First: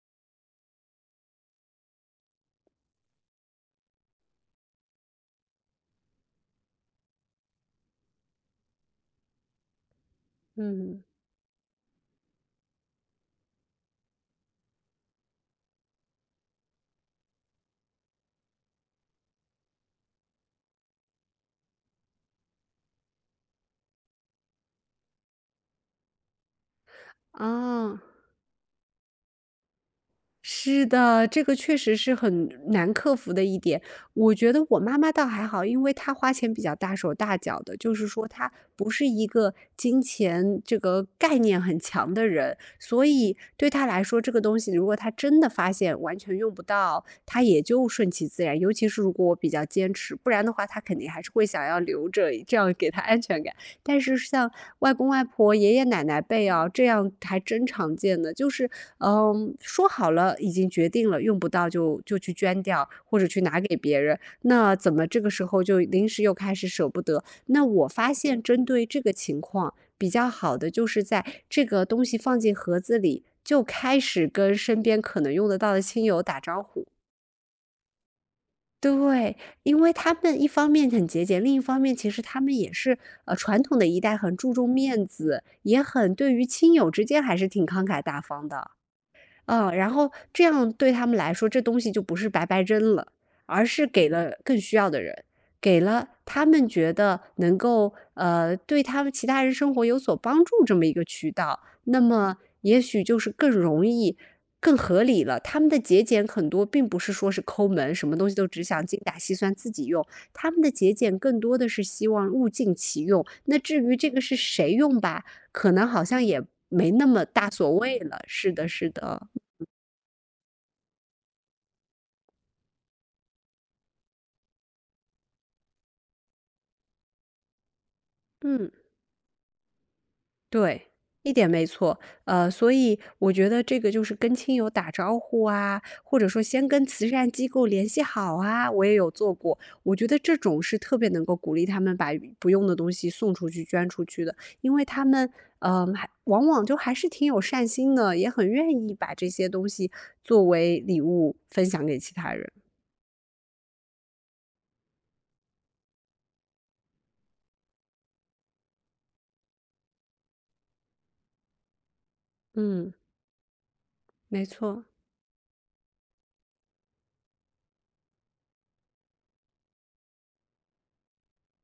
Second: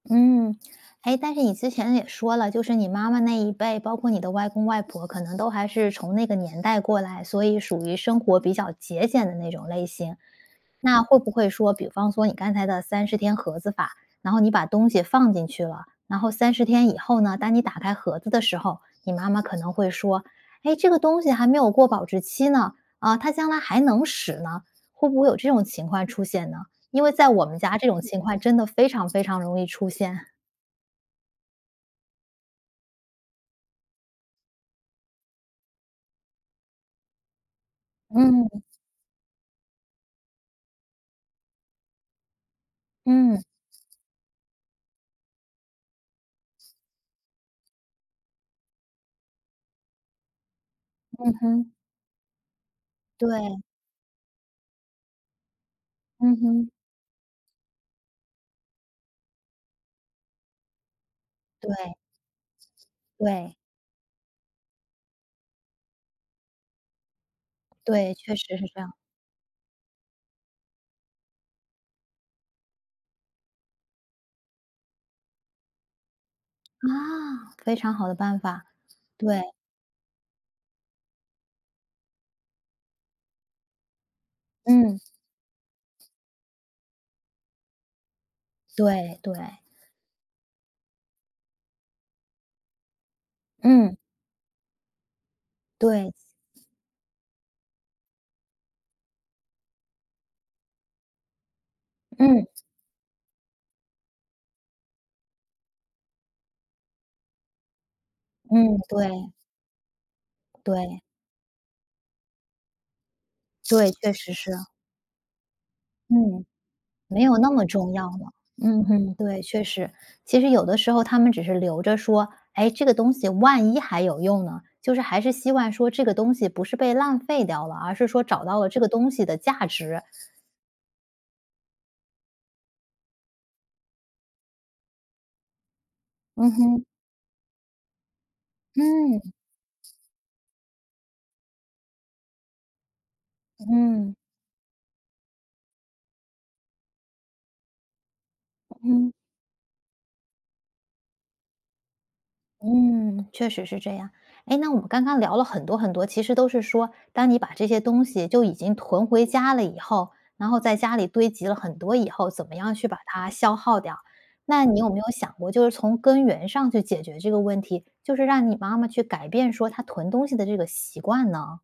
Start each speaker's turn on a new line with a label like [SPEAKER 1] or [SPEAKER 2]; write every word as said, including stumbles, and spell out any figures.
[SPEAKER 1] 嗯，诶，但是你之前也说了，就是你妈妈那一辈，包括你的外公外婆，可能都还是从那个年代过来，所以属于生活比较节俭的那种类型。
[SPEAKER 2] 嗯。
[SPEAKER 1] 那会不会说比方说你刚才的三十天盒子法，然后你把东西放进去了，然后三十天以后呢，当你打开盒子的时候，你妈妈可能会说：“诶，这个东西还没有过保质期呢，啊，它将来还能使呢。”会不会有这种情况出现呢？因为在我们家这
[SPEAKER 2] 啊。
[SPEAKER 1] 种情况真的非常非常容易出现。
[SPEAKER 2] 是的，这个确实是很难克服的一点，我觉得我妈妈倒还好，因为她花钱比较大手大脚的，就是说她
[SPEAKER 1] 嗯。
[SPEAKER 2] 不是一个金钱这个概念很强的人，所以
[SPEAKER 1] 嗯。
[SPEAKER 2] 对她来说，这个东西如果她真的发现完全用不到，她也就顺其自然。尤其是如果我比较坚持，不然的话她肯定还是
[SPEAKER 1] 嗯
[SPEAKER 2] 会想
[SPEAKER 1] 哼。
[SPEAKER 2] 要留着，这样给她安全感。
[SPEAKER 1] 对。
[SPEAKER 2] 但是像外公外婆、爷爷奶奶
[SPEAKER 1] 嗯
[SPEAKER 2] 辈啊，
[SPEAKER 1] 哼。
[SPEAKER 2] 这样还真常见的，就是，嗯，说好了已经决定了，用不到
[SPEAKER 1] 对。
[SPEAKER 2] 就就去捐掉，或者去
[SPEAKER 1] 对。
[SPEAKER 2] 拿给别人，那怎么这个时候就临时又开始舍不得，那我发
[SPEAKER 1] 对，确
[SPEAKER 2] 现
[SPEAKER 1] 实
[SPEAKER 2] 针
[SPEAKER 1] 是这
[SPEAKER 2] 对
[SPEAKER 1] 样。
[SPEAKER 2] 这个情况，比较好的就是在这个东西放进盒子里，就开始跟身边可能用得到的亲友打招呼。
[SPEAKER 1] 啊，非常好的办法，
[SPEAKER 2] 对，
[SPEAKER 1] 对。
[SPEAKER 2] 因为他们一方面很节俭，另一方面其实他们也是呃，传统的一代很注重
[SPEAKER 1] 嗯。
[SPEAKER 2] 面子，也很对于亲友之间还是挺慷慨大方的，
[SPEAKER 1] 对，对。
[SPEAKER 2] 嗯，然后这样对他们来说这东西就不是白白扔了，而是
[SPEAKER 1] 嗯。
[SPEAKER 2] 给了更需要的人，给了
[SPEAKER 1] 对。
[SPEAKER 2] 他们觉得能够，呃，对他们其他人生活有所帮助这么一个渠道，那么
[SPEAKER 1] 嗯。
[SPEAKER 2] 也许就是更容易、更合理了。他们的节俭很多并不是说是抠门，什么东西都只
[SPEAKER 1] 嗯，
[SPEAKER 2] 想精打
[SPEAKER 1] 对。
[SPEAKER 2] 细算自己用，他们的节
[SPEAKER 1] 对。
[SPEAKER 2] 俭更多的是希望物尽其用，那至
[SPEAKER 1] 对，
[SPEAKER 2] 于这
[SPEAKER 1] 确
[SPEAKER 2] 个
[SPEAKER 1] 实
[SPEAKER 2] 是
[SPEAKER 1] 是。
[SPEAKER 2] 谁用吧，可能好像也
[SPEAKER 1] 嗯，
[SPEAKER 2] 没那
[SPEAKER 1] 没
[SPEAKER 2] 么
[SPEAKER 1] 有
[SPEAKER 2] 大
[SPEAKER 1] 那么
[SPEAKER 2] 所
[SPEAKER 1] 重
[SPEAKER 2] 谓
[SPEAKER 1] 要
[SPEAKER 2] 了，
[SPEAKER 1] 了，
[SPEAKER 2] 是的，
[SPEAKER 1] 嗯
[SPEAKER 2] 是
[SPEAKER 1] 哼，
[SPEAKER 2] 的。
[SPEAKER 1] 对，确
[SPEAKER 2] 嗯。
[SPEAKER 1] 实。其实有的时候他们只是留着说，诶，这个东西万一还有用呢，就是还是希望说这个东西不是被浪费掉了，而是说找到了
[SPEAKER 2] 嗯。
[SPEAKER 1] 这个东西的价值。
[SPEAKER 2] 对，一点没错，呃，所以我觉得这个就是跟亲友打招呼啊，或者说
[SPEAKER 1] 嗯
[SPEAKER 2] 先
[SPEAKER 1] 哼。
[SPEAKER 2] 跟慈善机构联系好啊，我也有
[SPEAKER 1] 嗯。
[SPEAKER 2] 做过。我觉得这种是特别能够鼓励他们把不用的东西送出去、捐出
[SPEAKER 1] 嗯。
[SPEAKER 2] 去的，因为他们呃，还往往就还是挺有善心的，也很愿意
[SPEAKER 1] 嗯。
[SPEAKER 2] 把这些东西作为礼物分享给其他人。
[SPEAKER 1] 嗯，确实是这样，诶，那我们刚刚聊了很多很多，其实都是说当你把这些东西就已经囤回家了以后，然后在家里堆积了很多以后，怎么样去
[SPEAKER 2] 嗯。
[SPEAKER 1] 把它消耗掉。
[SPEAKER 2] 没
[SPEAKER 1] 那你
[SPEAKER 2] 错。
[SPEAKER 1] 有没有想过，就是从根源上去解决这个问题，就是让你妈妈去改变说她囤东西的这个习惯呢？